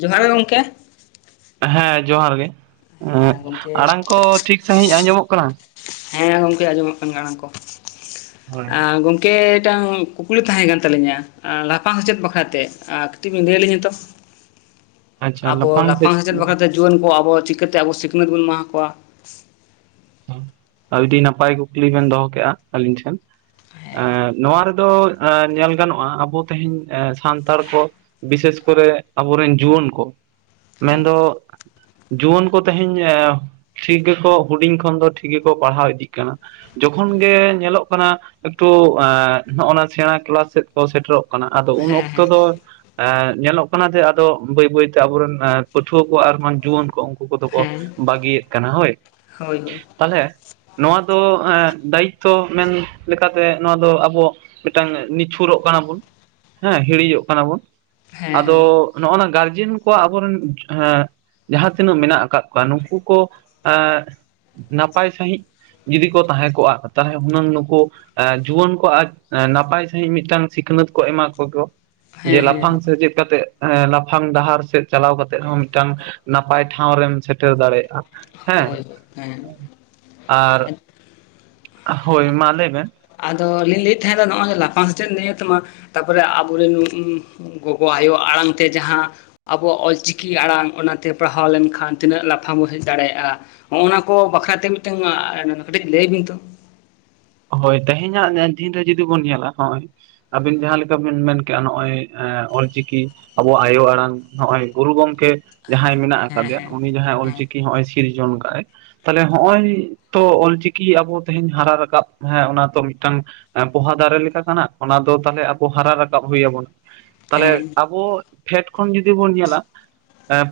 ᱡᱚᱦᱟᱨ ᱜᱮ ᱜᱚᱝᱠᱮ ᱦᱮᱸ ᱡᱚᱦᱟᱨ ᱜᱮ ᱦᱮᱸ ᱜᱚᱢᱠᱮ ᱟᱲᱟᱝ ᱠᱚ ᱴᱷᱤᱠ ᱥᱟᱺᱦᱤᱡ ᱟᱸᱡᱚᱢᱚᱜ ᱠᱟᱱᱟ? ᱦᱮᱸ ᱜᱚᱝᱠᱮ ᱟᱸᱡᱚᱢᱚᱜ ᱠᱟᱱ ᱟᱲᱟᱝ ᱠᱚ ᱦᱳᱭ ᱜᱚᱢ ᱠᱮ ᱴᱟᱝ ᱠᱩᱠᱞᱤ ᱛᱟᱦᱮᱸ ᱠᱟᱱ ᱛᱟᱹᱞᱤᱧᱟ ᱟᱨ ᱞᱟᱯᱷᱝ ᱥᱮᱪᱮᱫ ᱵᱟᱠᱷᱨᱟ ᱛᱮ ᱟᱨ ᱠᱟᱹᱴᱤᱜ ᱵᱤᱱ ᱞᱟᱹᱭᱟᱞᱤᱧᱟ ᱛᱚ ᱾ ᱟᱵᱚ ᱞᱟᱯᱷᱟᱝ ᱥᱮᱪᱮᱫ ᱵᱟᱠᱷᱨᱟᱛᱮ ᱡᱩᱣᱟᱹᱱ ᱠᱚ ᱟᱵᱚ ᱪᱤᱠᱟᱹᱛᱮ ᱟᱵᱚ ᱥᱤᱠᱷᱱᱟᱹᱛ ᱵᱚᱱ ᱮᱢᱟᱠᱚᱣᱟ? ᱟᱹᱰᱤ ᱱᱟᱯᱟᱭ ᱠᱩᱠᱞᱤ ᱵᱤᱱ ᱫᱚᱦᱚ ᱠᱮᱫᱮᱜᱼᱟ ᱟᱹᱞᱤᱧ ᱴᱷᱮᱱ ᱮ ᱱᱚᱣᱟ ᱨᱮᱫᱚ ᱮ ᱧᱮᱞ ᱜᱟᱱᱚᱜᱼᱟ ᱟᱵᱚ ᱛᱮᱦᱮᱧ ᱥᱟᱱᱛᱟᱲ ᱠᱚ ᱵᱤᱥᱮᱥ ᱠᱚᱨᱮ ᱟᱵᱚᱨᱮᱱ ᱡᱩᱣᱟᱹᱱ ᱠᱚ ᱦᱮᱸ ᱢᱮᱱᱫᱚ ᱡᱩᱣᱟᱹᱱ ᱠᱚ ᱛᱮᱦᱮᱧ ᱮ ᱴᱷᱤᱠ ᱜᱮᱠᱚ ᱦᱩᱰᱤᱧ ᱠᱷᱚᱱ ᱫᱚ ᱴᱷᱤᱠ ᱜᱮᱠᱚ ᱯᱟᱲᱦᱟᱣ ᱤᱫᱤᱜ ᱠᱟᱱᱟ ᱡᱚᱠᱷᱚᱱ ᱜᱮ ᱧᱮᱞᱚᱜ ᱠᱟᱱᱟ ᱮᱠᱴᱩ ᱮᱸ ᱱᱚᱜᱼᱱᱟ ᱥᱮᱬᱟ ᱠᱮᱞᱟᱥ ᱥᱮᱫ ᱠᱚ ᱥᱮᱴᱮᱨᱚᱜ ᱠᱟᱱᱟ ᱟᱫᱚ ᱩᱱ ᱦᱮᱸ ᱚᱠᱛᱚ ᱦᱮᱸ ᱫᱚ ᱧᱮᱞᱚᱜ ᱠᱟᱱᱟ ᱡᱮ ᱟᱫᱚ ᱵᱟᱹᱭ ᱵᱟᱹᱭᱛᱮ ᱟᱵᱚᱨᱮᱱ ᱮ ᱯᱟᱹᱴᱷᱩᱣᱟᱹ ᱠᱚ ᱟᱨ ᱵᱟᱝ ᱡᱩᱣᱟᱹᱱ ᱠᱚ ᱩᱱᱠᱩ ᱠᱚᱫᱚ ᱠᱚ ᱦᱮᱸ ᱵᱟᱹᱜᱤᱭᱮᱫ ᱠᱟᱱᱟ ᱦᱳᱭ ᱦᱳᱭ ᱦᱳᱭ ᱛᱟᱦᱞᱮ ᱱᱚᱣᱟ ᱫᱚ ᱮ ᱫᱟᱭᱤᱛᱛᱚ ᱢᱮᱱ ᱞᱮᱠᱟᱛᱮ ᱱᱚᱣᱟ ᱫᱚ ᱟᱵᱚ ᱢᱤᱫᱴᱟᱝ ᱱᱤᱪᱷᱩᱨᱚᱜ ᱠᱟᱱᱟ ᱵᱚᱱ ᱦᱮᱸ ᱦᱤᱲᱤᱡᱚᱜ ᱠᱟᱱᱟ ᱵᱚᱱ ᱦᱮᱸ ᱟᱫᱚ ᱱᱚᱜᱼᱱᱚᱣᱟ ᱜᱟᱨᱡᱮᱱ ᱠᱚᱣᱟᱜ ᱟᱵᱚᱨᱮᱱ ᱦᱮᱸ ᱡᱟᱦᱟᱸ ᱛᱤᱱᱟᱹᱜ ᱢᱮᱱᱟᱜ ᱟᱠᱟᱜ ᱠᱚᱣᱟ ᱱᱩᱝᱠᱩ ᱠᱚ ᱮ ᱱᱟᱯᱟᱭ ᱥᱟᱺᱦᱤᱜ ᱡᱩᱫᱤ ᱠᱚ ᱛᱟᱦᱮᱸ ᱠᱚᱜᱼᱟ ᱛᱟᱦᱚᱞᱮ ᱦᱩᱱᱟᱹᱝ ᱱᱩᱠᱩ ᱮ ᱡᱩᱣᱟᱹᱱ ᱠᱚ ᱟᱡ ᱱᱟᱯᱟᱭ ᱥᱟᱺᱦᱤᱡ ᱢᱤᱫᱴᱟᱱ ᱥᱤᱠᱷᱱᱟᱹᱛ ᱠᱚ ᱮᱢᱟ ᱠᱮᱠᱚ ᱡᱮ ᱦᱮᱸ ᱦᱮᱸ ᱞᱟᱯᱷᱟᱝ ᱦᱮᱸ ᱥᱮᱪᱮᱫ ᱠᱟᱛᱮᱜ ᱦᱮᱸ ᱞᱟᱯᱷᱟᱝ ᱰᱟᱦᱟᱨ ᱥᱮᱫ ᱪᱟᱞᱟᱣ ᱠᱟᱛᱮ ᱦᱚᱸ ᱢᱤᱫᱴᱟᱝ ᱱᱟᱯᱟᱭ ᱴᱷᱟᱶ ᱨᱮᱢ ᱥᱮᱴᱮᱨ ᱫᱟᱲᱮᱭᱟᱜᱼᱟ ᱾ ᱦᱮᱸ ᱦᱳᱭ ᱦᱮᱸ ᱟᱨ ᱦᱳᱭ ᱢᱟ ᱞᱮ ᱵᱮᱱ ᱟᱫᱚ ᱞᱤᱧ ᱞᱟᱹᱭᱮᱫ ᱛᱟᱦᱮᱸᱱᱟ ᱱᱚᱜᱼᱚᱭ ᱞᱟᱯᱷᱟᱝ ᱥᱮᱪᱮᱫ ᱱᱤᱭᱟᱹ ᱛᱮ ᱢᱟ ᱛᱟᱯᱚᱨᱮ ᱟᱵᱚᱨᱮᱱ [unintelligible] ᱜᱚᱜᱚ ᱟᱭᱳ ᱟᱲᱟᱝᱛᱮ ᱡᱟᱦᱟᱸ ᱟᱵᱚᱣᱟᱜ ᱚᱞᱪᱤᱠᱤ ᱟᱲᱟᱝ ᱚᱱᱟᱛᱮ ᱯᱟᱲᱦᱟᱣ ᱞᱮᱱᱠᱷᱟᱱ ᱛᱤᱱᱟᱹᱜ ᱞᱟᱯᱷᱟᱝ ᱵᱚᱱ ᱦᱮᱡ ᱫᱟᱲᱮᱭᱟᱜᱼᱟ ᱦᱚᱜᱼᱱᱟ ᱠᱚ ᱵᱟᱠᱷᱨᱟᱛᱮ ᱢᱤᱫᱴᱟᱝ ᱠᱟᱹᱴᱤᱡ ᱞᱟᱹᱭ ᱵᱤᱱ ᱛᱚ ᱾ ᱦᱳᱭ ᱛᱮᱦᱮᱧᱟᱜ ᱫᱤᱱ ᱨᱮ ᱡᱩᱫᱤ ᱵᱚᱱ ᱧᱮᱞᱟ ᱦᱚᱜᱼᱚᱭ ᱟᱵᱤᱱ ᱡᱟᱦᱟᱸᱞᱮᱠᱟ ᱵᱤᱱ ᱢᱮᱱᱠᱮᱜᱼᱟ ᱱᱚᱜᱼᱚᱭ ᱚᱞᱪᱤᱠᱤ ᱟᱵᱚᱣᱟᱜ ᱟᱭᱳ ᱟᱲᱟᱝ ᱱᱚᱜᱼᱚᱭ ᱜᱩᱨᱩ ᱜᱚᱝᱠᱮ ᱡᱟᱦᱟᱸᱭ ᱢᱮᱱᱟᱜ ᱟᱠᱟᱫᱮᱭᱟ ᱦᱮᱸ ᱩᱱᱤ ᱡᱟᱦᱟᱸᱭ ᱦᱮᱸ ᱚᱞᱪᱤᱠᱤ ᱱᱚᱜ-ᱚᱭ ᱥᱤᱨᱡᱚᱱ ᱠᱟᱜ ᱮ ᱛᱟᱦᱚᱞᱮ ᱦᱚᱜᱼᱚᱭ ᱛᱚ ᱚᱞᱪᱤᱠᱤ ᱟᱵᱚ ᱛᱮᱦᱮᱧ ᱦᱟᱨᱟ ᱨᱟᱠᱟᱵ ᱦᱮᱸ ᱚᱱᱟ ᱛᱚ ᱢᱤᱫᱴᱟᱝ ᱯᱚᱦᱟ ᱫᱟᱨᱮ ᱞᱮᱠᱟ ᱠᱟᱱᱟ ᱚᱱᱟ ᱫᱚ ᱛᱟᱦᱚᱞᱮ ᱟᱵᱚ ᱦᱟᱨᱟ ᱨᱟᱠᱟᱵ ᱦᱩᱭᱟᱵᱚᱱᱟ ᱛᱟᱦᱚᱞᱮ ᱦᱮᱸ ᱦᱮᱸ ᱟᱵᱚ ᱯᱷᱮᱰ ᱠᱷᱚᱱ ᱡᱩᱫᱤ ᱵᱚᱱ ᱧᱮᱞᱟ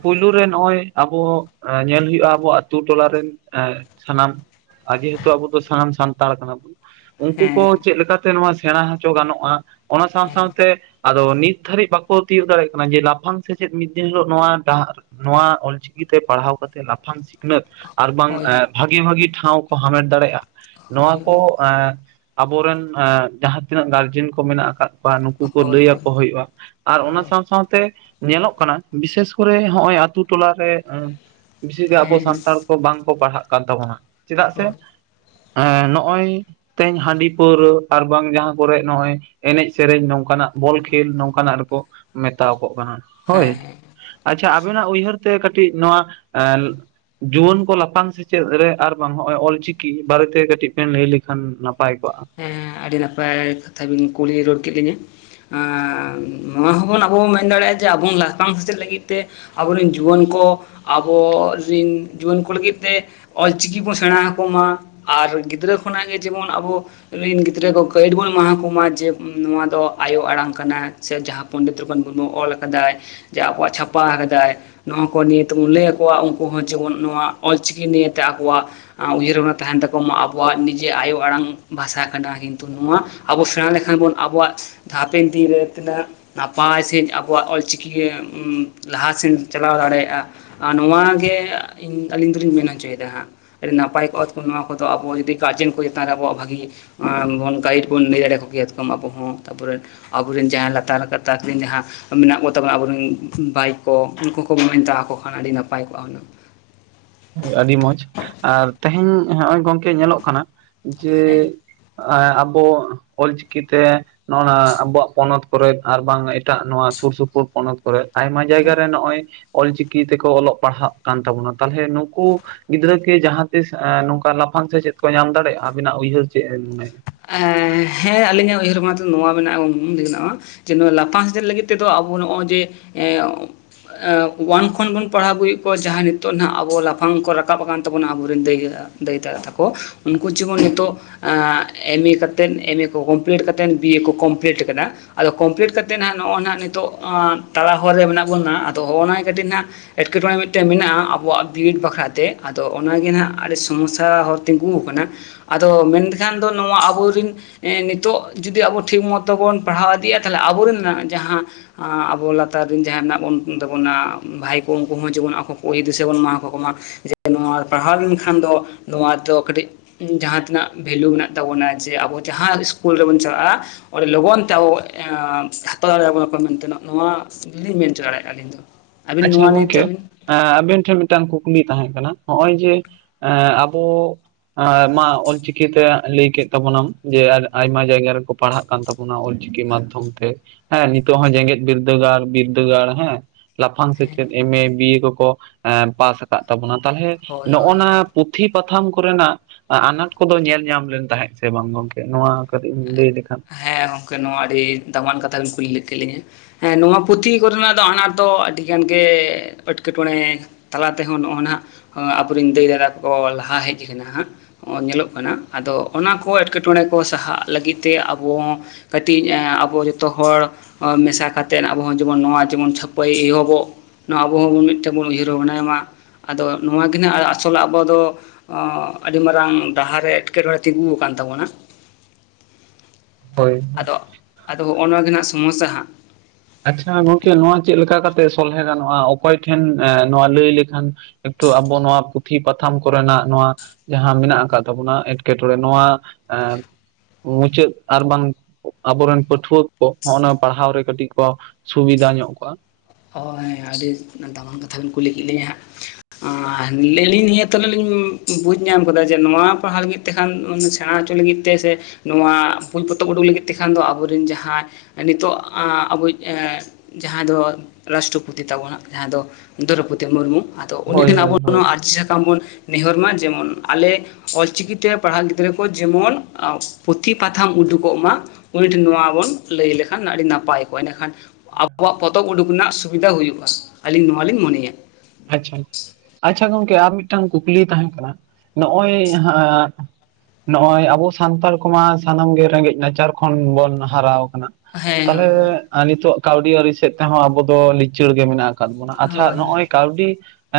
ᱯᱩᱭᱞᱩ ᱨᱮ ᱱᱚᱜᱼᱚᱭ ᱟᱵᱚ ᱧᱮᱞ ᱦᱳᱭᱳᱜᱼᱟ ᱟᱵᱚ ᱟᱛᱳ ᱴᱚᱞᱟ ᱨᱮᱱ ᱮᱸ ᱥᱟᱱᱟᱢ ᱟ ᱡᱮᱦᱮᱛᱩ ᱟᱵᱚ ᱫᱚ ᱥᱟᱱᱟᱢ ᱥᱟᱱᱛᱟᱲ ᱠᱟᱱᱟ ᱵᱚ ᱩᱱᱠᱩ ᱦᱮᱸ ᱠᱚ ᱪᱮᱫ ᱞᱮᱠᱟᱛᱮ ᱱᱚᱣᱟ ᱥᱮᱬᱟ ᱦᱚᱪᱚ ᱜᱟᱱᱚᱜᱼᱟ ᱚᱱᱟ ᱥᱟᱶ ᱦᱮᱸ ᱥᱟᱶᱛᱮ ᱟᱫᱚ ᱱᱤᱛ ᱫᱷᱟᱹᱨᱤᱡ ᱵᱟᱠᱚ ᱛᱤᱭᱳᱜ ᱫᱟᱲᱮᱭᱟᱜ ᱠᱟᱱᱟ ᱡᱮ ᱞᱟᱯᱷᱟᱝ ᱥᱮᱪᱮᱫ ᱢᱤᱫ ᱫᱤᱱ ᱦᱤᱞᱳᱜ ᱱᱚᱣᱟ ᱰᱟᱦᱟᱨ ᱱᱚᱣᱟ ᱚᱞᱪᱤᱠᱤᱛᱮ ᱯᱟᱲᱦᱟᱣ ᱠᱟᱛᱮᱮᱫ ᱞᱟᱯᱷᱟᱝ ᱥᱤᱠᱷᱱᱟᱹᱛ ᱟᱨ ᱵᱟᱝ ᱦᱳᱭ ᱦᱳᱭ ᱵᱷᱟᱜᱮ ᱵᱷᱟᱜᱤ ᱴᱷᱟᱶ ᱠᱚ ᱦᱟᱢᱮᱴ ᱫᱟᱲᱮᱭᱟᱜᱼᱟ ᱱᱚᱣᱟ ᱦᱳᱭ ᱠᱚ ᱮᱸᱼ ᱟᱵᱚᱨᱮᱱ ᱟ ᱡᱟᱦᱟᱸ ᱛᱤᱱᱟᱹᱜ ᱜᱟᱨᱡᱮᱱ ᱠᱚ ᱢᱮᱱᱟᱜ ᱟᱠᱟᱫ ᱠᱚᱣᱟ ᱱᱩᱠᱩ ᱠᱚ ᱦᱳᱭ ᱞᱟᱹᱭ ᱦᱳᱭ ᱟᱠᱚ ᱦᱩᱭᱩᱜᱼᱟ ᱟᱨ ᱚᱱᱟ ᱦᱳᱭ ᱥᱟᱶ ᱥᱟᱶᱛᱮ ᱧᱮᱞᱚᱜ ᱠᱟᱱᱟ ᱵᱤᱥᱮᱥ ᱠᱚᱨᱮ ᱱᱚᱜᱼᱚᱭ ᱟᱛᱳ ᱴᱚᱞᱟᱨᱮ ᱵᱮᱥᱤ ᱟᱵᱚ ᱦᱮᱸ ᱥᱟᱱᱛᱟᱲ ᱠᱚ ᱵᱟᱝ ᱠᱚ ᱯᱟᱲᱦᱟᱜ ᱠᱟᱱ ᱛᱟᱵᱚᱱᱟ ᱪᱮᱫᱟᱜ ᱥᱮ ᱦᱳᱭ ᱮᱸᱮᱸᱼ ᱱᱚᱜᱼᱚᱭ ᱛᱮᱦᱮᱧ ᱦᱟᱺᱰᱤ ᱯᱟᱹᱣᱨᱟᱹ ᱟᱨ ᱵᱟᱝ ᱡᱟᱦᱟᱸ ᱠᱚᱨᱮ ᱱᱚᱜᱼᱚᱭ ᱮᱱᱮᱡ ᱥᱮᱨᱮᱧ ᱱᱚᱝᱠᱟᱱᱟᱜ ᱵᱚᱞ ᱠᱷᱮᱞ ᱱᱚᱝᱠᱟᱱᱟᱜ ᱨᱮᱠᱚ ᱢᱮᱛᱟᱣ ᱠᱚᱜ ᱠᱟᱱᱟ ᱦᱳᱭ ᱦᱮᱸ ᱦᱮᱸ ᱟᱪᱪᱷᱟ ᱟᱵᱤᱱᱟᱜ ᱩᱭᱦᱟᱹᱨ ᱛᱮ ᱠᱟᱹᱴᱤᱡ ᱱᱚᱣᱟ ᱮ ᱡᱩᱣᱟᱹᱱ ᱠᱚ ᱞᱟᱯᱷᱟᱝ ᱥᱮᱪᱮᱜ ᱨᱮ ᱟᱨ ᱵᱟᱝ ᱱᱚᱜᱼᱚᱭ ᱚᱞᱪᱤᱠᱤ ᱵᱟᱨᱮᱛᱮ ᱠᱟᱹᱴᱤᱜ ᱦᱮᱸ ᱞᱟᱹᱭ ᱞᱮᱠᱷᱟᱱ ᱱᱟᱯᱟᱭ ᱠᱚᱜᱼᱟ ᱾ ᱦᱮᱸ ᱟᱹᱰᱤ ᱱᱟᱯᱟᱭ ᱠᱟᱛᱷᱟ ᱵᱤᱱ ᱠᱩᱞᱤ ᱨᱩᱣᱟᱹᱲ ᱠᱮᱫᱤᱧᱟᱹ ᱟᱼ ᱱᱚᱣᱟ ᱦᱚᱸᱵᱚᱱ ᱟᱵᱚ ᱵᱚᱱ ᱢᱮᱱ ᱫᱟᱲᱮᱭᱟᱜᱼᱟ ᱡᱮ ᱟᱵᱚ ᱞᱟᱯᱷᱟᱝ ᱥᱮᱪᱮᱫ ᱞᱟᱹᱜᱤᱫ ᱛᱮ ᱟᱵᱚᱨᱮᱱ ᱡᱩᱣᱟᱹᱱ ᱠᱚ ᱟᱵᱚ ᱨᱮᱱ ᱡᱩᱣᱟᱹᱱ ᱠᱚ ᱞᱟᱹᱜᱤᱫ ᱛᱮ ᱚᱞᱪᱤᱠᱤ ᱵᱚᱱ ᱥᱮᱬᱟ ᱟᱠᱚᱢᱟ ᱟᱨ ᱜᱤᱫᱽᱨᱟᱹ ᱠᱷᱚᱱᱟᱜ ᱜᱮ ᱡᱮᱢᱚᱱ ᱟᱵᱚ ᱨᱮᱱ ᱜᱤᱫᱽᱨᱟᱹ ᱠᱚ ᱜᱟᱹᱭᱤᱰ ᱵᱚᱱ ᱮᱢᱟ ᱠᱚᱢᱟ ᱡᱮ ᱱᱚᱣᱟ ᱫᱚ ᱟᱭᱳ ᱟᱲᱟᱝ ᱠᱟᱱᱟ ᱥᱮ ᱡᱟᱦᱟᱸ ᱯᱚᱱᱰᱤᱛ ᱨᱟᱹᱜᱷᱩᱛᱷ ᱢᱩᱨᱢᱩ ᱚᱞ ᱟᱠᱟᱱᱟ ᱟᱠᱟᱫᱟᱭ ᱡᱮ ᱟᱵᱚᱣᱟᱜ ᱪᱷᱟᱯᱟ ᱟᱠᱟᱫᱟᱭ ᱱᱚᱣᱟ ᱠᱚ ᱱᱤᱭᱮ ᱛᱮᱵᱚᱱ ᱞᱟᱹᱭ ᱟᱠᱚᱣᱟ ᱩᱱᱠᱩ ᱦᱚᱸ ᱡᱮᱢᱚᱱ ᱱᱚᱣᱟ ᱚᱞᱪᱤᱠᱤ ᱱᱤᱭᱮᱛᱮ ᱟᱠᱚᱣᱟᱜ ᱟ ᱩᱭᱦᱟᱹᱨ ᱵᱷᱟᱵᱱᱟ ᱛᱟᱦᱮᱱ ᱛᱟᱠᱚᱢᱟ ᱟᱵᱚᱣᱟᱜ ᱱᱤᱡᱮ ᱟᱭᱳ ᱟᱲᱟᱝ ᱵᱷᱟᱥᱟ ᱠᱟᱱᱟ ᱠᱤᱱᱛᱩ ᱱᱚᱣᱟ ᱟᱵᱚ ᱥᱮᱬᱟ ᱞᱮᱠᱷᱟᱱ ᱵᱚᱱ ᱟᱵᱚᱣᱟᱜ ᱦᱟᱯᱮᱱ ᱫᱤᱱᱨᱮ ᱛᱤᱱᱟᱹᱜ ᱱᱟᱯᱟᱭ ᱥᱟᱺᱦᱤᱡ ᱟᱵᱚᱣᱟᱜ ᱚᱞᱪᱤᱠᱤ ᱞᱟᱦᱟᱥᱮᱱ ᱪᱟᱞᱟᱣ ᱫᱟᱲᱮᱭᱟᱜᱼᱟ ᱟᱨ ᱱᱚᱣᱟᱜ ᱜᱮ ᱟᱹᱞᱤᱧ ᱫᱚᱞᱤᱧ ᱢᱮᱱ ᱦᱚᱪᱚᱭᱮᱫᱟ ᱦᱟᱸᱜ ᱟᱹᱰᱤ ᱱᱟᱯᱟᱭ ᱠᱚᱜᱼᱟ ᱱᱚᱣᱟ ᱠᱚᱫᱚ ᱟᱵᱚ ᱡᱤ ᱜᱟᱨᱡᱮᱱ ᱠᱚ ᱪᱮᱛᱟᱱ ᱨᱮ ᱟᱵᱚ ᱵᱷᱟᱹᱜᱤ ᱟ ᱜᱟᱭᱤᱰ ᱵᱚᱱ ᱞᱟᱹᱭ ᱫᱟᱲᱮᱭᱟᱠᱚ ᱠᱮᱭᱟᱛᱚᱢ ᱟᱵᱚ ᱦᱚᱸ ᱛᱟᱯᱚᱨᱮ ᱟᱵᱚᱨᱮᱱ ᱡᱟᱦᱟᱸ ᱞᱟᱛᱟᱨ ᱜᱟᱛᱟᱠ ᱨᱮᱱ ᱡᱟᱦᱟᱸ ᱢᱮᱱᱟᱜ ᱠᱚᱛᱟᱵᱚᱱᱟ ᱟᱵᱚᱨᱮᱱ ᱵᱟᱭ ᱠᱚ ᱩᱱᱠᱩ ᱠᱚ ᱟᱹᱧ ᱢᱮᱛᱟ ᱟᱠᱚ ᱠᱷᱟᱱ ᱟᱹᱰᱤ ᱱᱟᱯᱟᱭ ᱠᱚᱜᱼᱟ ᱦᱩᱹᱜ ᱟᱹᱰᱤ ᱢᱚᱸᱡᱽ ᱟᱨ ᱛᱮᱦᱮᱧ ᱦᱚᱜᱼᱚᱸᱭ ᱜᱚᱢᱠᱮ ᱧᱮᱞᱚᱜ ᱠᱟᱱᱟ ᱡᱮ ᱦᱮᱸ ᱟᱵᱚ ᱚᱞᱪᱤᱠᱤ ᱛᱮ ᱦᱚᱜᱼᱚᱸᱭ ᱟᱵᱚᱣᱟᱜ ᱯᱚᱱᱚᱛ ᱠᱚᱨᱮ ᱟᱨ ᱵᱟᱝ ᱮᱴᱟᱜ ᱱᱚᱣᱟ ᱥᱩᱨ ᱥᱩᱯᱩᱨ ᱯᱚᱱᱚᱛ ᱠᱚᱨᱮ ᱟᱭᱢᱟ ᱦᱮᱸ ᱡᱟᱭᱜᱟ ᱨᱮ ᱱᱚᱜᱼᱚᱭ ᱚᱞᱪᱤᱠᱤ ᱛᱮᱠᱚ ᱚᱞᱚᱜ ᱯᱟᱲᱦᱟᱜ ᱠᱟᱱ ᱛᱟᱵᱚᱱᱟ ᱛᱟᱦᱚᱞᱮ ᱱᱩᱠᱩ ᱜᱤᱫᱽᱨᱟᱹ ᱠᱤ ᱡᱟᱦᱟᱸ ᱛᱤᱥ ᱱᱚᱝᱠᱟ ᱞᱟᱯᱷᱟᱝ ᱥᱮᱪᱮᱫ ᱠᱚ ᱧᱟᱢ ᱫᱟᱲᱮᱭᱟᱜᱼᱟ ᱟᱵᱤᱱᱟᱜ ᱩᱭᱦᱟᱹᱨ ᱪᱮᱫ ᱮ ᱢᱚᱱᱮᱫᱟ? ᱮᱸ ᱦᱮᱸ ᱟᱹᱞᱤᱧᱟᱜ ᱩᱭᱦᱟᱹᱨ ᱢᱟᱛᱚ ᱱᱚᱣᱟ ᱢᱮᱱᱟᱜᱼᱟᱼᱟ ᱡᱮ ᱱᱚᱣᱟ ᱞᱟᱯᱷᱟᱝ ᱥᱮᱪᱮᱫ ᱞᱟᱹᱜᱤᱫ ᱛᱮᱫᱚ ᱟᱵᱚ ᱱᱚᱜᱼᱚᱭ ᱡᱮ ᱮᱸ ᱮᱸ ᱣᱟᱱ ᱠᱷᱚᱱ ᱵᱚᱱ ᱯᱟᱲᱦᱟᱣ ᱟᱹᱜᱩᱭᱮᱫ ᱠᱚᱣᱟ ᱡᱟᱦᱟᱸ ᱱᱤᱛᱚᱜ ᱦᱟᱸᱜ ᱟᱵᱚ ᱞᱟᱯᱷᱟᱝ ᱠᱚ ᱨᱟᱠᱟᱵ ᱟᱠᱟᱱ ᱛᱟᱵᱚᱱᱟ ᱟᱵᱚᱨ ᱨᱮᱱ ᱫᱟᱹᱭ ᱦᱟᱜᱼᱟ ᱫᱟᱹᱭ ᱫᱟᱫᱟ ᱛᱟᱠᱚ ᱩᱱᱠᱩ ᱡᱮᱢᱚᱱ ᱱᱤᱛᱚᱜ ᱮᱢᱮ ᱠᱟᱛᱮᱫ ᱮᱢᱮ ᱠᱚ ᱠᱚᱢᱯᱞᱤᱴ ᱠᱟᱛᱮᱫ ᱵᱤᱭᱮ ᱠᱚ ᱠᱚᱢᱯᱞᱤᱴ ᱟᱠᱟᱫᱟ ᱟᱫᱚ ᱠᱚᱢᱯᱞᱤᱴ ᱠᱟ ᱠᱟᱛᱮᱫ ᱦᱟᱸᱜ ᱱᱚᱜᱼᱚᱭ ᱱᱟᱜ ᱱᱤᱛᱚᱜ ᱛᱟᱞᱟ ᱦᱚᱨ ᱨᱮ ᱢᱮᱱᱟᱜ ᱵᱚᱱᱟ ᱟᱫᱚ ᱱᱚᱜᱼᱚ ᱱᱟ ᱠᱟᱹᱴᱤᱡ ᱦᱟᱸᱜ ᱮᱸᱴᱠᱮᱴᱚᱬᱮ ᱢᱤᱫᱴᱮᱱ ᱢᱮᱱᱟᱜᱼᱟ ᱟᱵᱚᱣᱟᱜ ᱵᱤᱱᱤᱰ ᱵᱟᱠᱷᱨᱟᱛᱮ ᱟᱫᱚ ᱚᱱᱟᱜᱮ ᱦᱟᱸᱜ ᱟᱹᱰᱤ ᱥᱚᱢᱚᱥᱥᱭᱟ ᱦᱚᱸ ᱛᱤᱸᱜᱩ ᱟᱠᱟᱱᱟ ᱟᱫᱚ ᱢᱮᱱᱠᱷᱟᱱ ᱫᱚ ᱱᱚᱣᱟ ᱟᱵᱚᱨ ᱨᱤᱱ ᱦᱮᱸ ᱱᱤᱛᱚᱜ ᱡᱩᱫᱤ ᱟᱵᱚ ᱴᱷᱤᱠ ᱢᱚᱛᱚ ᱵᱚᱱ ᱯᱟᱲᱦᱟᱣ ᱤᱫᱤᱜᱼᱟ ᱛᱟᱦᱞᱮ ᱟᱵᱚᱨᱮᱱ ᱡᱟᱦᱟᱸ ᱟᱵᱚ ᱞᱟᱛᱟᱨ ᱨᱮᱱ ᱡᱟᱦᱟᱸᱭ ᱢᱮᱱᱟᱜ ᱵᱚᱱ ᱛᱟᱵᱚᱱᱟ ᱵᱷᱟᱭ ᱠᱚ ᱩᱱᱠᱩ ᱦᱚᱸ ᱡᱮᱢᱚᱱ ᱟᱵᱚ ᱠᱚ ᱫᱤᱥᱟᱹ ᱵᱚᱱ ᱮᱢᱟ ᱟᱠᱚ ᱢᱟ ᱡᱮ ᱱᱚᱣᱟ ᱯᱟᱲᱦᱟᱣ ᱞᱮᱱᱠᱷᱟᱱ ᱫᱚ ᱱᱚᱣᱟ ᱨᱮᱫᱚ ᱠᱟᱹᱴᱤᱡ ᱡᱟᱦᱟᱸ ᱛᱤᱱᱟᱹᱜ ᱵᱷᱮᱞᱩ ᱢᱮᱱᱟᱜ ᱛᱟᱵᱚᱱᱟ ᱡᱮ ᱟᱵᱚ ᱡᱟᱦᱟᱸ ᱤᱥᱠᱩᱞ ᱨᱮᱵᱚᱱ ᱪᱟᱞᱟᱜᱼᱟ ᱟᱹᱰᱤ ᱞᱚᱜᱚᱱ ᱛᱮ ᱟᱵᱚ ᱮᱸ ᱦᱟᱛᱟᱣ ᱫᱟᱲᱮᱭᱟᱵᱚᱱᱟ ᱟᱯᱚᱭ ᱢᱮᱱᱛᱮᱱᱟᱜ ᱱᱚᱣᱟ ᱜᱮᱞᱤᱧ ᱢᱮᱱᱪᱚ ᱫᱟᱲᱮᱭᱟᱜᱼᱟ ᱟᱹᱞᱤᱧ ᱫᱚ ᱟᱹᱵᱤᱱ ᱟᱪᱪᱷᱟ ᱱᱚᱣᱟ ᱱᱤᱭᱮᱛᱮ ᱜᱚᱢᱠᱮ ᱟᱹᱵᱤᱱ ᱮ ᱟᱵᱤᱱ ᱴᱷᱮᱱ ᱢᱤᱫᱴᱟᱱ ᱠᱩᱠᱞᱤ ᱛᱟᱦᱮᱸᱠᱟᱱᱟ ᱱᱚᱜᱼᱚᱭ ᱡᱮ ᱟᱵᱚ ᱟᱭᱢᱟ ᱚᱞᱪᱤᱠᱤ ᱛᱮ ᱞᱟᱹᱭ ᱠᱮᱫ ᱛᱟᱵᱚᱱᱟᱢ ᱡᱮ ᱟᱭᱢᱟ ᱡᱟᱭᱜᱟ ᱨᱮᱠᱚ ᱯᱟᱲᱦᱟᱜ ᱠᱟᱱ ᱛᱟᱵᱚᱱᱟ ᱚᱞᱪᱤᱠᱤ ᱢᱟᱫᱽᱫᱷᱚᱢ ᱛᱮ ᱦᱮᱸ ᱱᱤᱛᱚᱜ ᱦᱚᱸ ᱡᱮᱜᱮᱫ ᱵᱤᱨᱫᱟᱹᱜᱟᱲ ᱵᱤᱨᱫᱟᱹᱜᱟᱲ ᱦᱮᱸ ᱞᱟᱯᱷᱟᱝ ᱦᱮᱸ ᱥᱮᱪᱮᱫ ᱮᱢᱮ ᱵᱤᱭᱮ ᱠᱚᱠᱚ ᱯᱟᱥ ᱟᱠᱟᱫ ᱛᱟᱵᱚᱱᱟ ᱛᱟᱦᱚᱞᱮ ᱦᱳᱭ ᱱᱚᱜᱼᱚ ᱦᱳᱭ ᱱᱟ ᱦᱳᱭ ᱯᱩᱛᱷᱤ ᱯᱟᱛᱷᱟᱢ ᱠᱚᱨᱮᱱᱟᱜ ᱟᱱᱟᱴ ᱠᱚᱫᱚ ᱧᱮᱞ ᱧᱟᱢ ᱞᱮᱱ ᱛᱟᱦᱮᱸᱫ ᱥᱮ ᱵᱟᱝ ᱜᱚᱝᱠᱮ ᱱᱚᱣᱟ ᱠᱟᱹᱴᱤᱡ ᱮᱢ ᱞᱟᱹᱭ ᱞᱮᱠᱷᱟᱱ ᱦᱮᱸ ᱜᱚᱝᱠᱮ ᱱᱚᱣᱟ ᱟᱹᱰᱤ ᱫᱟᱢᱟᱱ ᱠᱟᱛᱷᱟ ᱵᱮᱤᱱ ᱠᱩᱞᱤ ᱞᱮᱜ ᱠᱮᱫ ᱞᱤᱧᱟᱹ ᱦᱮᱸ ᱱᱚᱣᱟ ᱯᱩᱛᱷᱤ ᱠᱚᱨᱮᱱᱟᱜ ᱫᱚ ᱟᱱᱟᱴ ᱫᱚ ᱟᱹᱰᱤ ᱜᱟᱱ ᱜᱮ ᱮᱴᱠᱮ ᱴᱚᱬᱮ ᱛᱟᱞᱟ ᱛᱮᱦᱚᱸ ᱱᱚᱜᱼᱚᱭ ᱱᱟ ᱟᱵᱚᱨᱮᱱ ᱫᱟᱹᱭ ᱫᱟᱫᱟᱵᱟ ᱞᱟᱦᱟ ᱦᱮᱡ ᱠᱟᱱᱟ ᱦᱟᱸᱜ ᱧᱮᱞᱚᱜ ᱠᱟᱱᱟ ᱟᱫᱚ ᱚᱱᱟ ᱠᱚ ᱮᱸᱴᱠᱮᱴᱚᱬᱮ ᱠᱚ ᱥᱟᱦᱟᱜ ᱞᱟᱹᱜᱤᱫ ᱛᱮ ᱟᱵᱚ ᱠᱟᱹᱴᱤᱡ ᱟᱵᱚ ᱡᱚᱛᱚ ᱦᱚᱲ ᱢᱮᱥᱟ ᱠᱟᱛᱮᱫ ᱟᱵᱚᱚᱸ ᱡᱮᱢᱚᱱ ᱱᱚᱣᱟ ᱡᱮᱢᱚᱱ ᱪᱷᱟᱹᱯᱟᱹᱭ ᱮᱦᱚᱵᱚᱜ ᱱᱚᱣᱟ ᱟᱵᱚ ᱦᱚᱸ ᱢᱤᱫᱴᱮᱱ ᱵᱚᱱ ᱩᱭᱦᱟᱹᱨ ᱵᱷᱟᱵᱱᱟᱭ ᱢᱟ ᱟᱫᱚ ᱱᱚᱣᱟ ᱜᱮ ᱦᱟᱸᱜ ᱟᱥᱚᱞ ᱟᱵᱚ ᱫᱚ ᱟᱹᱰᱤ ᱢᱟᱨᱟᱝ ᱰᱟᱦᱟᱨᱮ ᱮᱸᱴᱠᱮᱴᱚᱬᱮ ᱛᱤᱜᱩ ᱟᱠᱟᱱ ᱛᱟᱵᱚᱱᱟ ᱦᱳᱭ ᱟᱫᱚ ᱟᱫᱚ ᱦᱚᱸᱜᱼᱚ ᱱᱚᱣᱟ ᱜᱮ ᱦᱟᱸᱟᱜ ᱥᱚᱢᱚᱥᱭᱟ ᱦᱟᱸᱜ ᱟᱪᱷᱟ ᱜᱚᱢᱠᱮ ᱱᱚᱣᱟ ᱪᱮᱫ ᱞᱮᱠᱟ ᱠᱟᱛᱮ ᱥᱚᱞᱦᱮ ᱜᱟᱱᱚᱜᱼᱟ ᱚᱠᱚᱭ ᱴᱷᱮᱱ ᱱᱚᱣᱟ ᱞᱟᱹᱭ ᱞᱮᱠᱷᱟᱱ ᱮᱠᱴᱩ ᱟᱵᱚ ᱱᱚᱣᱟ ᱯᱩᱛᱷᱤ ᱯᱟᱛᱷᱟᱢ ᱠᱚᱨᱮᱱᱟᱜ ᱱᱚᱣᱟ ᱡᱟᱦᱟᱸ ᱢᱮᱱᱟᱜ ᱟᱠᱟᱫ ᱛᱟᱵᱚᱱᱟ ᱮᱸᱴᱠᱮᱴᱚᱬᱮ ᱱᱚᱣᱟ ᱮᱸ ᱢᱩᱪᱟᱹᱫ ᱟᱨ ᱵᱟᱝ ᱟᱵᱚᱨᱮᱱ ᱯᱟᱹᱴᱷᱩᱣᱟᱹ ᱠᱚ ᱦᱚᱜᱼᱚ ᱱᱚᱣᱟ ᱯᱟᱲᱦᱟᱣ ᱨᱮ ᱠᱟᱹᱴᱤᱡ ᱥᱩᱵᱤᱫᱷᱟ ᱧᱚᱜ ᱠᱚᱣᱟ ᱦᱳᱭ ᱟᱹᱰᱤ ᱫᱟᱢᱟᱱ ᱠᱟᱛᱷᱟ ᱵᱮᱱ ᱠᱩᱞᱤ ᱠᱮᱫ ᱞᱮᱭᱟ ᱦᱟᱸᱜ ᱟᱨ ᱟᱹᱞᱤᱧ ᱱᱤᱭᱟᱹ ᱛᱮ ᱞᱤᱧ ᱵᱩᱡᱽ ᱧᱟᱢ ᱟᱠᱟᱫᱟ ᱡᱮ ᱱᱚᱣᱟ ᱯᱟᱲᱦᱟᱣ ᱞᱟᱹᱜᱤᱫ ᱛᱮᱠᱷᱟᱱ ᱥᱮᱬᱟ ᱚᱪᱚ ᱞᱟᱹᱜᱤᱫ ᱛᱮ ᱥᱮ ᱱᱚᱣᱟ ᱵᱳᱞ ᱯᱚᱛᱚᱵ ᱩᱰᱩᱠ ᱞᱟᱹᱜᱤᱫ ᱛᱮᱠᱷᱟᱱ ᱫᱚ ᱟᱵᱚ ᱨᱮᱱ ᱡᱟᱦᱟᱸᱭ ᱱᱤᱛᱚᱜ ᱟᱵᱚᱭᱤᱡ ᱡᱟᱦᱟᱸ ᱫᱚ ᱨᱟᱥᱴᱨᱚᱯᱚᱛᱤ ᱛᱟᱵᱚᱱᱟ ᱡᱟᱦᱟᱸᱭ ᱫᱚ ᱫᱨᱳᱣᱯᱚᱫᱤ ᱢᱩᱨᱢᱩ ᱟᱫᱚ ᱩᱱᱤ ᱦᱳᱭ ᱴᱷᱮᱱ ᱦᱳᱭ ᱟᱵᱚ ᱦᱳᱭ ᱱᱚᱣᱟ ᱟᱨᱡᱤ ᱥᱟᱠᱟᱢ ᱵᱚᱱ ᱱᱮᱦᱚᱨ ᱢᱟ ᱡᱮᱢᱚᱱ ᱟᱞᱮ ᱚᱞᱪᱤᱠᱤ ᱛᱮ ᱯᱟᱲᱦᱟᱜ ᱜᱤᱫᱽᱨᱟᱹ ᱠᱚ ᱡᱮᱢᱚᱱ ᱯᱩᱛᱷᱤ ᱯᱟᱛᱷᱟᱢ ᱩᱰᱩᱠᱚᱜ ᱢᱟ ᱩᱱᱤ ᱴᱷᱮᱱ ᱱᱚᱣᱟ ᱵᱚᱱ ᱞᱟᱹᱭ ᱞᱮᱠᱷᱟᱱ ᱟᱹᱰᱤ ᱱᱟᱯᱟᱭ ᱠᱚᱜᱼᱟ ᱮᱸᱰᱮᱠᱷᱟᱱ ᱟᱵᱚᱣᱟᱜ ᱯᱚᱛᱚᱵ ᱩᱰᱩᱠ ᱨᱮᱱᱟᱜ ᱥᱩᱵᱤᱫᱷᱟ ᱦᱩᱭᱩᱜᱼᱟ ᱟᱹᱞᱤᱧ ᱱᱚᱣᱟ ᱞᱤᱧ ᱢᱚᱱᱮᱭᱟ ᱟᱪᱷᱟ ᱟᱪᱪᱷᱟ ᱜᱚᱝᱠᱮ ᱟᱨ ᱢᱤᱫᱴᱟᱝ ᱠᱩᱠᱞᱤ ᱛᱟᱦᱮᱸ ᱠᱟᱱᱟ ᱱᱚᱜᱼᱚᱭ ᱱᱚᱜᱼᱚᱭ ᱟᱵᱚ ᱥᱟᱱᱛᱟᱲ ᱠᱚᱢᱟ ᱥᱟᱱᱟᱢ ᱜᱮ ᱨᱮᱸᱜᱮᱡ ᱱᱟᱪᱟᱨ ᱠᱷᱚᱱ ᱵᱚᱱ ᱦᱟᱨᱟᱣ ᱟᱠᱟᱱᱟ᱾ ᱦᱮᱸ ᱛᱟᱦᱚᱞᱮ ᱦᱳᱭ ᱦᱳᱭ ᱱᱤᱛᱚᱜ ᱠᱟᱹᱣᱰᱤ ᱟᱹᱨᱤ ᱥᱮᱫ ᱛᱮᱦᱚᱸ ᱟᱵᱚ ᱫᱚ ᱞᱤᱪᱟᱹᱲ ᱜᱮ ᱢᱮᱱᱟᱜ ᱠᱟᱫ ᱵᱚᱱᱟ ᱟᱪᱷᱟ ᱦᱳᱭ ᱱᱚᱜᱼᱚᱭ ᱠᱟᱹᱣᱰᱤ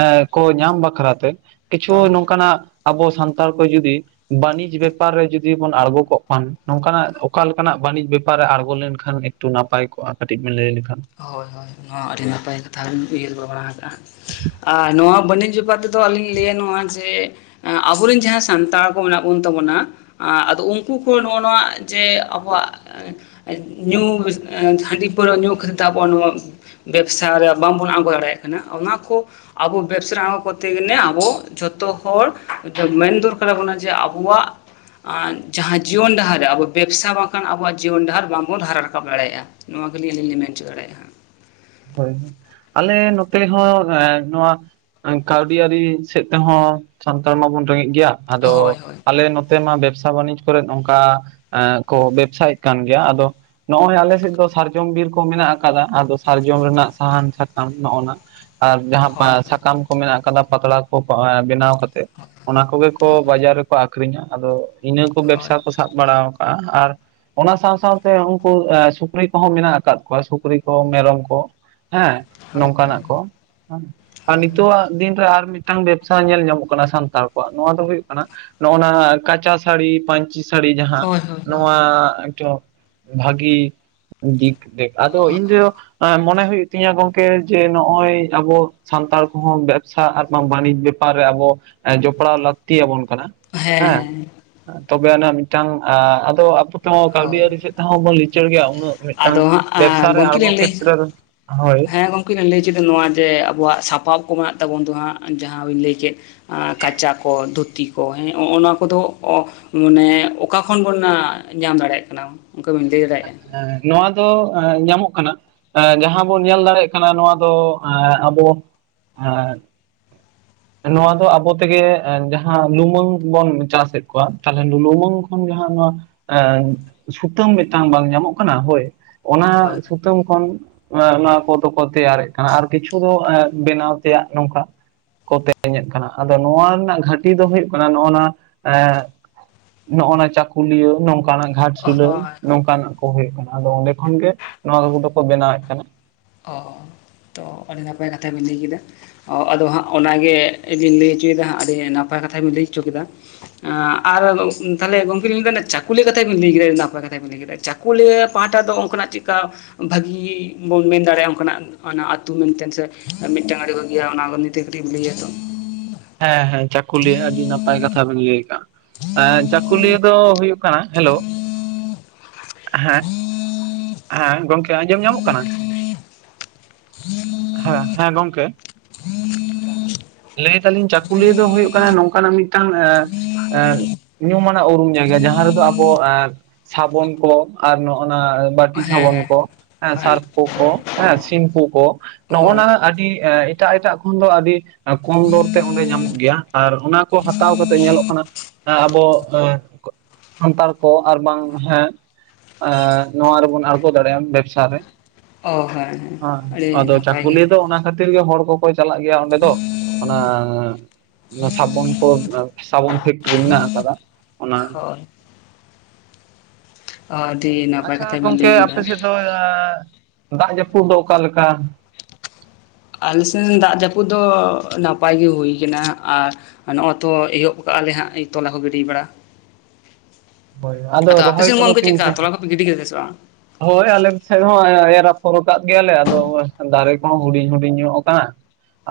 ᱮᱸ ᱠᱚ ᱧᱟᱢ ᱵᱟᱠᱷᱨᱟᱛᱮ ᱠᱤᱪᱷᱩ ᱦᱳᱭ ᱱᱚᱝᱠᱟᱱᱟᱜ ᱟᱵᱚ ᱥᱟᱱᱛᱟᱲ ᱠᱚ ᱡᱩᱫᱤ ᱵᱟᱹᱱᱤᱡᱽ ᱵᱮᱯᱟᱨ ᱨᱮ ᱡᱩᱫᱤ ᱵᱚᱱ ᱟᱬᱜᱚ ᱠᱚᱜ ᱠᱷᱟᱱ ᱱᱚᱝᱠᱟᱱᱟᱜ ᱚᱠᱟ ᱞᱮᱠᱟᱱᱟᱜ ᱵᱟᱹᱱᱤᱡᱽ ᱵᱮᱯᱟᱨ ᱨᱮ ᱟᱬᱜᱚ ᱞᱮᱱᱠᱷᱟᱱ ᱛᱚ ᱱᱟᱯᱟᱭ ᱠᱚᱜᱼᱟ ᱠᱟᱹᱴᱤᱡ ᱵᱮᱱ ᱞᱟᱹᱭ ᱞᱮᱠᱷᱟᱱ ᱦᱳᱭ ᱦᱳᱭ ᱱᱚᱣᱟ ᱟᱹᱰᱤ ᱱᱟᱯᱟᱭ ᱠᱟᱛᱷᱟ ᱵᱮᱱ ᱩᱭᱣᱟᱹᱨ ᱵᱟᱲᱟ ᱟᱠᱟᱟᱜᱼᱟ ᱟᱨ ᱱᱚᱣᱟ ᱵᱟᱱᱤᱡᱽᱚᱯᱟ ᱫᱚ ᱟᱫᱚ ᱟᱞᱤᱧ ᱞᱟᱹᱭᱟ ᱱᱚᱣᱟ ᱡᱮ ᱟᱵᱚᱨᱮᱱ ᱡᱟᱦᱟᱸ ᱥᱟᱱᱛᱟᱲ ᱠᱚ ᱢᱮᱱᱟᱜ ᱵᱚᱱ ᱛᱟᱵᱚᱱᱟ ᱟᱫᱚ ᱩᱱᱠᱩ ᱠᱚ ᱱᱚᱜᱼᱚ ᱱᱚᱣᱟ ᱡᱮ ᱟᱵᱚᱣᱟᱜ ᱧᱩ ᱦᱟᱺᱰᱤ ᱯᱟᱹᱣᱨᱟᱹ ᱧᱩ ᱠᱷᱟᱹᱛᱤᱨ ᱛᱮ ᱟᱵᱚᱣᱟᱜ ᱱᱚᱣᱟ ᱵᱮᱵᱽᱥᱟ ᱨᱮ ᱵᱟᱝᱵᱚᱱ ᱟᱬᱜᱚ ᱫᱟᱲᱮᱭᱟᱜ ᱠᱟᱱᱟ ᱚᱱᱟ ᱠᱚ ᱟᱵᱚ ᱵᱮᱵᱽᱥᱟ ᱟᱬᱜᱚ ᱠᱚᱨᱛᱮ ᱜᱮᱞᱮ ᱟᱵᱚ ᱡᱷᱚᱛᱚ ᱦᱚᱲ ᱢᱮᱱ ᱫᱚᱨᱠᱟᱨᱟᱵᱚᱱᱟ ᱡᱮ ᱟᱵᱚᱣᱟᱜ ᱟᱨ ᱡᱟᱦᱟᱸ ᱡᱤᱭᱚᱱ ᱰᱟᱦᱟᱨ ᱨᱮ ᱟᱵᱚ ᱵᱮᱵᱽᱥᱟ ᱵᱟᱝᱠᱷᱟᱱ ᱟᱵᱚᱣᱟᱜ ᱡᱤᱭᱚᱱ ᱰᱟᱦᱟᱨ ᱵᱟᱝᱵᱚᱱ ᱦᱟᱨᱟ ᱨᱟᱠᱟᱵ ᱫᱟᱲᱮᱭᱟᱜᱼᱟ ᱱᱚᱣᱟ ᱠᱚᱞᱤᱧ ᱟᱞᱤᱧ ᱞᱮ ᱢᱮᱱ ᱦᱚᱪᱚ ᱫᱟᱲᱮᱭᱟᱜᱼᱟ ᱦᱳᱭ ᱦᱚᱭ ᱟᱞᱮ ᱱᱚᱛᱮ ᱦᱚᱸ ᱱᱚᱣᱟ ᱠᱟᱹᱣᱰᱤ ᱟᱹᱨᱤ ᱥᱮᱫ ᱛᱮᱦᱚᱸ ᱥᱟᱱᱛᱟᱲ ᱢᱟᱵᱚᱱ ᱨᱮᱸᱜᱮᱡ ᱜᱮᱭᱟ ᱦᱳᱭ ᱟᱫᱚ ᱦᱳᱭ ᱟᱞᱮ ᱱᱚ ᱢᱟ ᱵᱮᱵᱽᱥᱟ ᱵᱟᱹᱱᱤᱡᱽ ᱠᱚᱨᱮᱫ ᱚᱱᱠᱟ ᱠᱚ ᱵᱮᱵᱽᱥᱟᱭᱮᱫ ᱠᱟᱱ ᱜᱮᱭᱟ ᱟᱫᱚ ᱱᱚᱜᱼᱚᱭ ᱟᱞᱮ ᱥᱮᱫ ᱫᱚ ᱥᱟᱨᱡᱚᱢ ᱵᱤᱨ ᱠᱚ ᱢᱮᱱᱟᱜ ᱟᱠᱟᱫᱟ ᱟᱫᱚ ᱥᱟᱨᱡᱚᱢ ᱨᱮᱱᱟᱜ ᱥᱟᱦᱟᱱ ᱥᱟᱠᱟᱢ ᱱᱚᱜᱼᱚ ᱱᱟ ᱟᱨ ᱡᱟᱦᱟᱸ ᱦᱳᱭ ᱥᱟᱠᱟᱢ ᱢᱮᱱᱟᱜ ᱠᱟᱫᱟ ᱯᱟᱛᱲᱟ ᱠᱚ ᱵᱮᱱᱟᱣ ᱠᱟᱛᱮ ᱦᱳᱭ ᱚᱱᱟ ᱠᱚᱜᱮ ᱠᱚ ᱵᱟᱡᱟᱨ ᱨᱮᱠᱚ ᱟᱠᱷᱨᱤᱧᱟ ᱟᱫᱚ ᱤᱱᱟᱹ ᱠᱚ ᱦᱳᱭ ᱵᱮᱵᱽᱥᱟ ᱠᱚ ᱥᱟᱵ ᱵᱟᱲᱟ ᱠᱟᱜᱼᱟ ᱟᱨ ᱚᱱᱟ ᱥᱟᱶ ᱥᱟᱶᱛᱮ ᱩᱱᱠᱩ ᱥᱩᱠᱨᱤ ᱠᱚᱦᱚᱸ ᱢᱮᱱᱟᱜ ᱟᱠᱟᱫ ᱠᱚᱣᱟ ᱥᱩᱠᱨᱤ ᱠᱚ ᱢᱮᱨᱚᱢ ᱦᱮᱸ ᱦᱳᱭ ᱱᱚᱝᱠᱟᱱᱟᱜ ᱠᱚ ᱦᱮᱸ ᱟᱨ ᱱᱤᱛᱚᱜ ᱫᱤᱱ ᱨᱮ ᱟᱨ ᱢᱤᱫᱴᱟᱝ ᱵᱮᱵᱽᱥᱟ ᱧᱮᱞ ᱧᱟᱢᱚᱜ ᱠᱟᱱᱟ ᱥᱟᱱᱛᱟᱲ ᱠᱚᱣᱟᱜ ᱱᱚᱣᱟ ᱫᱚ ᱦᱩᱭᱩᱜ ᱠᱟᱱᱟ ᱱᱚᱜᱼ ᱱᱟ ᱠᱟᱸᱪᱟ ᱥᱟᱹᱲᱤ ᱯᱟᱹᱧᱪᱤ ᱥᱟᱹᱲᱤ ᱡᱟᱦᱟᱸ ᱦᱳᱭ ᱦᱳᱭ ᱦᱳᱭ ᱱᱚᱣᱟ ᱦᱳᱭ ᱮᱠᱴᱚ ᱵᱷᱟᱜᱤ ᱫᱤᱠ ᱫᱮᱠ ᱟᱫᱚ ᱤᱧᱫᱚ ᱢᱚᱱᱮ ᱦᱩᱭᱩᱜ ᱛᱤᱧᱟᱹ ᱜᱚᱢᱠᱮ ᱡᱮ ᱱᱚᱜᱼᱚᱭ ᱟᱵᱚ ᱥᱟᱱᱛᱟᱲ ᱠᱚᱦᱚᱸ ᱵᱮᱵᱽᱥᱟ ᱟᱨ ᱵᱟᱝ ᱵᱟᱱᱤᱡᱽ ᱵᱮ ᱯᱨ ᱨᱮ ᱟᱵᱚ ᱡᱚᱯᱲᱟᱣ ᱞᱟᱹᱠᱛᱤ ᱟᱵᱚᱱ ᱠᱟᱱᱟ ᱦᱮᱸ ᱛᱚᱵᱮ ᱟᱱᱟᱜ ᱢᱤᱫᱴᱟᱝ ᱟᱫᱚ ᱟᱯᱚ ᱛᱮᱦᱚᱸ ᱠᱟᱹᱣᱰᱤ ᱦᱳᱭ ᱟᱹᱨᱤ ᱥᱮᱫ ᱦᱚᱸᱵᱚᱱ ᱞᱤᱪᱟᱹᱲ ᱜᱮᱭᱟ ᱩᱱᱟᱹᱜ ᱢᱤᱫᱴᱟᱝ ᱟᱫᱚ ᱵᱮᱵᱽᱥᱟ ᱦᱟᱸᱜ ᱨᱮ ᱟᱬᱜᱚ ᱠᱷᱮᱛᱨᱮ ᱨᱮ ᱦᱳᱭ ᱠᱤᱱ ᱞᱟᱹᱭ ᱠᱮᱫᱟ ᱱᱚᱣᱟ ᱡᱮ ᱟᱵᱚᱣᱟᱜ ᱥᱟᱯᱟᱵ ᱠᱚ ᱢᱮᱱᱟᱜ ᱛᱟᱵᱚᱱ ᱫᱚ ᱦᱟᱸᱜ ᱡᱟᱦᱟᱸ ᱵᱮᱱ ᱞᱟᱹᱭ ᱠᱮᱫ ᱠᱟᱸᱪᱟ ᱠᱚ ᱫᱷᱩᱛᱤ ᱠᱚ ᱦᱮᱸᱜᱼ ᱱᱚᱣᱟ ᱠᱚᱫᱚ ᱢᱟᱱᱮ ᱚᱠᱟ ᱠᱷᱚᱱ ᱵᱚᱱ ᱧᱟᱢ ᱫᱟᱲᱮᱭᱟᱜ ᱠᱟᱱᱟ, ᱚᱱᱠᱟ ᱵᱤᱱ ᱞᱟᱹᱭ ᱫᱟᱲᱮᱭᱟᱜᱼᱟ? ᱦᱮᱸ ᱱᱚᱣᱟ ᱫᱚ ᱧᱟᱢᱚᱜ ᱠᱟᱱᱟ ᱾ ᱡᱟᱦᱟᱸ ᱵᱚᱱ ᱧᱮᱞ ᱫᱟᱲᱭᱟᱜ ᱠᱟᱱᱟ ᱱᱚᱣᱟ ᱫᱚ ᱟᱵᱚ ᱮᱸ [inaudible] ᱱᱚᱣᱟ ᱫᱚ ᱟᱵᱚ ᱛᱮᱜᱮ, ᱡᱟᱦᱟᱸ ᱞᱩᱢᱟᱹᱝ ᱵᱚᱱ ᱪᱟᱥᱮᱫ ᱠᱚᱣᱟ, ᱛᱟᱦᱚᱞᱮ ᱞᱩᱢᱟᱹᱝ ᱠᱷᱚᱱ ᱜᱮᱦᱟᱜ ᱱᱚᱣᱟ, ᱥᱩᱛᱟᱹᱢ ᱢᱤᱫᱴᱟᱝ ᱵᱟᱝ ᱧᱟᱢᱚᱜ ᱠᱟᱱᱟ, ᱦᱳᱭ ᱚᱱᱟ ᱦᱳᱭ ᱥᱩᱛᱟᱹᱢ ᱠᱷᱚᱱ ᱱᱚᱣᱟ ᱠᱚᱫᱚᱠᱚ ᱛᱮᱭᱟᱨᱮᱜ ᱠᱟᱱᱟ, ᱟᱨ ᱠᱤᱪᱷᱩ ᱫᱚ ᱦᱳᱭ ᱵᱮᱱᱟᱣ ᱛᱮᱭᱟᱜ ᱱᱚᱝᱠᱟ ᱾ ᱠᱚ ᱛᱮᱧᱮᱫ ᱠᱟᱱᱟ ᱟᱫᱚ ᱱᱚᱣᱟ ᱨᱮᱱᱟᱜ ᱜᱷᱟᱹᱴᱤ ᱫᱚ ᱦᱩᱭᱩᱜ ᱠᱟᱱᱟ, ᱱᱚᱜᱼᱚ ᱱᱟ ᱱᱚᱜᱼᱚᱱᱟ ᱪᱟᱹᱠᱩᱞᱤᱭᱟᱹ ᱱᱚᱝᱠᱟᱱᱟᱜ ᱜᱷᱟᱴᱥᱤᱞᱟᱹ ᱦᱳᱭ ᱱᱚᱝᱠᱟᱱᱟᱜ ᱠᱚ ᱦᱩᱭᱩᱜ ᱠᱟᱱᱟ ᱟᱫᱚ ᱚᱸᱰᱮ ᱠᱷᱚᱱᱟᱜ ᱱᱚᱣᱟ ᱠᱚ ᱠᱚᱫᱚ ᱠᱚ ᱵᱮᱱᱟᱣᱮᱫ ᱠᱟᱱᱟ ᱾ ᱛᱚ ᱟᱹᱰᱤ ᱱᱟᱯᱟᱭ ᱠᱟᱛᱷᱟ ᱵᱮᱤᱱ ᱞᱟᱹᱭ ᱠᱮᱫᱟ ᱾ ᱚ ᱟᱫᱚ ᱦᱟᱸᱜ ᱚᱱᱟᱜᱮᱞᱤᱧ ᱞᱟᱹᱭ ᱚᱪᱚᱭᱮᱫᱟ ᱦᱟᱸᱜ ᱟᱹᱰᱤ ᱱᱟᱯᱟᱭ ᱠᱟᱛᱷᱟ ᱵᱮᱤᱱ ᱞᱟᱹᱭ ᱚᱪᱚ ᱠᱮᱫᱟ᱾ ᱟᱨ ᱛᱟᱦᱞᱮ ᱜᱚᱝᱠᱮ ᱢᱮᱱᱟᱹᱭᱫᱟ ᱪᱟᱹᱠᱩᱞᱞᱤᱭᱟᱹ ᱠᱟᱛᱷᱟ ᱵᱮᱤᱱ ᱞᱟᱹᱭ ᱠᱮᱫᱟ ᱵᱟᱯᱞᱟ ᱠᱟᱛᱷᱟ ᱵ ᱵᱮ ᱞᱟᱹᱭ ᱾ ᱪᱟᱹᱠᱚᱞᱤᱭᱟᱹ ᱯᱟᱦᱴᱟ ᱫᱚ ᱚᱱᱠᱟᱱᱟᱜ ᱪᱮᱫᱠᱟ ᱵᱷᱟᱹᱜᱤ ᱵᱚᱱ ᱢᱮᱱ ᱫᱟᱲᱮᱭᱟᱜᱼᱟ ᱚᱱᱠᱟᱱᱟᱜ ᱚᱱᱟ ᱟᱹᱛᱩ ᱢᱮᱱᱛᱮ ᱥᱮ ᱢᱤᱫᱴᱟᱝ ᱟᱲᱮ ᱠᱚ ᱜᱮᱭᱟ ᱚᱱᱟ ᱠᱚ ᱱᱤᱛᱮ ᱠᱟᱹᱴᱤᱡ ᱮᱢ ᱞᱟᱹᱭᱟ ᱛᱚ ᱾ ᱦᱮᱸ ᱦᱮᱸ ᱪᱟᱹᱠᱩᱞᱤᱭᱟᱹ ᱟᱹᱰᱤ ᱱᱟᱯᱟᱭ ᱠᱟᱛᱷᱟ ᱵᱮᱱ ᱞᱟᱹᱭ ᱟᱠᱟᱟᱜ-ᱟ, ᱪᱟᱹᱠᱩᱞᱤᱭᱟᱹ ᱫᱚ ᱦᱩᱭᱩᱜ ᱦᱮᱞᱳ, ᱦᱮᱸ ᱦᱮᱸ ᱜᱚᱝᱠᱮ ᱟᱸᱡᱚᱢ ᱧᱟᱢᱚᱜ ᱠᱟᱱᱟ, ᱦᱮᱸ ᱦᱮᱸ ᱜᱚᱝᱠᱮ ᱾ ᱞᱟᱹᱭ ᱫᱟᱞᱤᱧ ᱪᱟᱹᱠᱩᱞᱤᱭᱟᱹ ᱫᱚ ᱦᱩᱭᱩᱜ ᱠᱟᱱᱟ ᱱᱚᱝᱠᱟᱱᱟᱜ ᱢᱤᱫᱴᱟᱝ ᱮ ᱧᱩᱢ ᱟᱱᱟᱜ ᱩᱨᱩᱢ ᱡᱟᱭᱜᱟ ᱡᱟᱦᱟᱸ ᱨᱮᱫᱚ ᱟᱵᱚ ᱥᱟᱵᱚᱱ ᱠᱚ ᱟᱨ ᱱᱚᱜ ᱱᱟ, ᱵᱴᱤ ᱦᱮᱸ ᱥᱟᱵᱚᱱ ᱦᱮᱸ ᱠᱚ, ᱦᱮ ᱦᱮᱸ ᱥᱟᱨᱯᱳ ᱠᱚ, ᱦᱮ, ᱥᱤᱢᱯᱩ ᱠᱚ, ᱦᱳᱭ ᱱᱚᱜᱱᱟ ᱟᱹᱰᱤ ᱮ ᱮᱴᱟᱜ ᱮᱴᱟᱜ ᱠᱷᱚᱱ ᱫᱚ ᱟᱹᱰᱤ ᱠᱚᱢ ᱫᱚᱨ ᱛᱮ ᱚᱸᱰᱮ ᱧᱟᱢᱚᱜ ᱜᱮᱭᱟ ᱟᱨ ᱚᱱᱟ ᱠᱚ ᱦᱟᱛᱟᱣ ᱠᱟᱛᱮᱮᱫ ᱧᱮᱞᱚᱜ ᱠᱟᱱᱟ ᱾ ᱟᱵᱚ ᱥᱟᱱᱛᱟᱲ ᱠᱚ ᱟᱨ ᱵᱟᱝ ᱦᱮᱸ ᱱᱚᱣᱟ ᱨᱮᱵᱚᱱ ᱟᱬᱜᱚ ᱫᱟᱲᱮᱭᱟᱜᱼᱟ ᱵᱮᱵᱽᱥᱟ ᱨᱮ ᱚ ᱦᱮᱸ ᱟᱹᱰᱤ ᱟᱫᱚ ᱱᱟᱯᱟᱭ ᱜᱮ ᱪᱟᱠᱩᱞᱤᱭᱟᱹ ᱫᱚ ᱚᱱᱟ ᱠᱷᱟᱹᱛᱤᱨ ᱜᱮ ᱦᱚᱲ ᱠᱚᱠᱚ ᱪᱟᱞᱟᱜ ᱜᱮᱭᱟ ᱚᱸᱰᱮ ᱫᱚ ᱾ ᱚᱱᱟ ᱥᱟᱵᱚᱱ ᱠᱚ ᱥᱟᱵᱚᱱ ᱯᱷᱮᱠᱴᱨᱤ ᱢᱮᱱᱟᱜ ᱟᱠᱟᱫᱟ ᱚᱱᱟ ᱾ ᱦᱳᱭ ᱟᱰᱤᱱ ᱟᱪᱪᱷᱟ ᱜᱚᱝᱠᱮ ᱟᱯᱮᱥᱮᱫ ᱫᱚ ᱫᱟᱜ ᱡᱟᱹᱯᱩᱫ ᱫᱚ ᱚᱠᱟᱞᱮᱠᱟ? ᱟᱞᱮᱥᱱ ᱫᱟᱜ ᱡᱟᱹᱯᱩᱫ ᱫᱚ ᱱᱟᱯᱟᱭ ᱜᱮ ᱦᱩᱭ ᱟᱠᱟᱱᱟ ᱾ ᱟᱨ ᱱᱚᱜᱼ ᱛᱚ ᱮᱦᱚᱵ ᱠᱟᱜᱼᱟ ᱞᱮ ᱦᱟᱸᱜ ᱛᱚᱞᱟ ᱠᱚ ᱜᱤᱰᱤ ᱵᱟᱲᱟ ᱾ ᱦᱳᱭ ᱟᱫᱚ ᱟᱯᱮ ᱨᱚᱦᱚᱭ ᱥᱮᱱ ᱠᱚᱫᱚ ᱜᱚᱢᱠᱮ ᱛᱤᱱ ᱪᱮᱫᱠᱟ ᱥᱟᱸᱜᱽ ᱛᱚᱞᱟ ᱠᱚᱯᱮ ᱜᱤᱰᱤ ᱠᱮᱫᱟ ᱥᱮ ᱵᱟᱝ ᱦᱳᱭ ᱟᱞᱮ ᱥᱮᱫ ᱦᱚᱸ ᱮᱨᱯᱷᱚᱨ ᱠᱟᱜ ᱜᱮᱭᱟᱞᱮ ᱟᱫᱚ ᱫᱟᱨᱮ ᱠᱚᱦᱚᱸ ᱦᱩᱰᱤᱧ ᱦᱩᱰᱤᱧ ᱧᱚᱜ ᱟᱠᱟᱱᱟ ᱾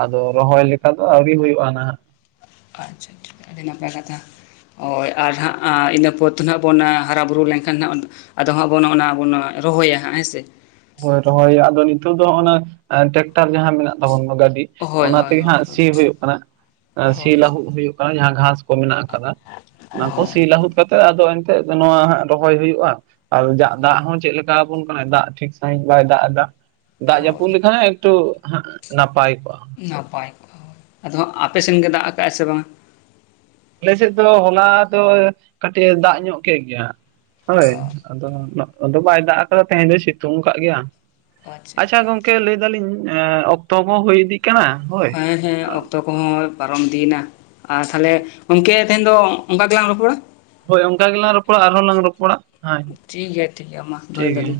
ᱟᱫᱚ ᱨᱚᱦᱚᱭ ᱞᱮᱠᱷᱟᱱ ᱫᱚ ᱟᱹᱣᱨᱤ ᱦᱩᱭᱩᱜᱼᱟ ᱱᱟᱦᱟᱜ ᱾ ᱟᱪᱪᱷᱟ ᱴᱷᱤᱠ ᱟᱹᱰᱤ ᱱᱟᱯᱟᱭ ᱠᱟᱛᱷᱟ ᱦᱳᱭ ᱟᱨ ᱦᱟᱸᱜ ᱤᱱᱟᱹ ᱯᱚᱨ ᱫᱚ ᱱᱟᱦᱜ ᱵᱚᱱ ᱦᱟᱨᱟᱵᱩᱨᱩ ᱞᱮᱱᱠᱷᱟᱱ ᱦᱟᱸᱜ, ᱟᱫᱚ ᱦᱟᱜᱵᱚᱱ ᱚᱱᱟ ᱵᱚᱱ ᱨᱚᱦᱚᱭᱟ ᱦᱟᱸᱜ ᱦᱮᱸ ᱥᱮ, ᱦᱳᱭ ᱨᱚᱦᱚᱭ ᱟᱫᱚ ᱱᱤᱛᱚᱜ ᱫᱚ ᱱᱟ ᱴᱨᱟᱠᱴᱟᱨ ᱡᱟᱦᱟᱸ ᱢᱮᱱᱟᱜ ᱛᱟᱵᱚᱱᱟ ᱜᱟᱹᱰᱤ ᱦᱳᱭ ᱚᱱᱟ ᱦᱳᱭ ᱛᱮᱜᱮ ᱦᱳᱭ ᱦᱟᱸᱜ ᱦᱳᱭ ᱥᱤ ᱦᱩᱭᱩᱜ ᱠᱟᱱᱟ, ᱥᱤ ᱦᱳᱭ ᱞᱟᱹᱦᱩᱫ ᱦᱩᱭᱩᱜ ᱠᱟᱱᱟ, ᱡᱟᱦᱟᱸ ᱜᱷᱟᱥ ᱠᱚ ᱢᱮᱱᱟᱜ ᱟᱠᱟᱫᱟ ᱾ ᱚᱱᱟ ᱠᱚ ᱥᱤ ᱦᱳᱭ ᱞᱟᱹᱦᱩᱫ ᱠᱟᱛᱮ ᱟᱫᱚ ᱮᱱᱛᱮᱜ ᱱᱚᱣᱟ ᱦᱟᱸᱜ ᱨᱚᱦᱚᱭ ᱦᱩᱭᱩᱜᱼᱟ ᱾ ᱟᱨᱠᱤ ᱟ ᱫᱟᱜ ᱫᱟᱜ ᱦᱳᱭ ᱦᱚᱸ ᱪᱮᱫ ᱞᱮᱠᱟ ᱟᱵᱚᱱ ᱠᱟᱱᱟ, ᱫᱟᱜ ᱴᱷᱤᱠ ᱥᱟᱺᱦᱤᱡ ᱵᱟᱭ ᱫᱟᱜ ᱮᱫᱟ ᱾ ᱫᱟᱜ ᱦᱳᱭ ᱡᱟᱹᱯᱩᱫ ᱞᱮᱠᱷᱟᱱ ᱮᱠᱴᱩ ᱱᱟᱯᱟᱭ ᱠᱚᱜᱼᱟ ᱾ ᱱᱟᱯᱟᱭ ᱠᱚᱜᱼᱟ ᱟᱫᱚ ᱦᱟᱸᱜ ᱟᱯᱮᱥᱱ ᱜᱮ ᱫᱟᱜ ᱟᱠᱟᱜᱼᱟ ᱥᱮ ᱵᱟᱝᱟ ᱟᱞᱮᱮᱥᱮᱫ ᱫᱚ ᱦᱚᱞᱟ ᱫᱚ ᱠᱟᱹᱴᱤᱡ ᱫᱟᱜ ᱧᱚᱜ ᱠᱮᱫ ᱜᱮᱭᱟ ᱦᱳᱭ ᱚ ᱟᱫᱚ ᱟᱫᱚ ᱵᱟᱭ ᱫᱟᱜ ᱟᱠᱟᱫᱟ ᱛᱮᱦᱮᱧ ᱫᱚᱭ ᱥᱤᱛᱩᱝ ᱟᱠᱟᱫ ᱜᱮᱭᱟ ᱾ ᱟᱪᱪᱷᱟ ᱜᱚᱝᱠᱮ ᱞᱟᱹᱭ ᱫᱟᱞᱤᱧ ᱚᱠᱛᱚ ᱦᱚᱸ ᱦᱩᱭ ᱤᱫᱤᱜ ᱠᱟᱱᱟ ᱾ ᱦᱳᱭ ᱦᱮᱸ ᱦᱮᱸ ᱚᱠᱛᱚ ᱠᱚᱦᱚᱸ ᱯᱟᱨᱚᱢ ᱤᱫᱤᱭᱮᱱᱟ ᱾ ᱟᱨ ᱛᱟᱦᱚᱞᱮ ᱜᱚᱝᱠᱮ ᱛᱮᱦᱮᱱ ᱫᱚ ᱚᱱᱠᱟ ᱜᱮᱞᱟᱝ‌ ᱨᱚᱯᱚᱲᱟ ᱾ ᱦᱳᱭ ᱚᱱᱠᱟ ᱜᱮᱞᱟᱝ ᱨᱚᱯᱚᱲᱟ ᱟᱨᱦᱚᱸ ᱞᱟᱝ ᱨᱚᱯᱚᱲᱟ ᱦᱮᱭ, ᱴᱷᱤᱠ ᱜᱮᱭᱟ ᱴᱷᱤᱠ ᱜᱮᱭᱟ ᱢᱟ ᱫᱚᱦᱚᱭ ᱴᱷᱤᱠ ᱜᱮᱭᱟ ᱫᱟᱞᱤᱧ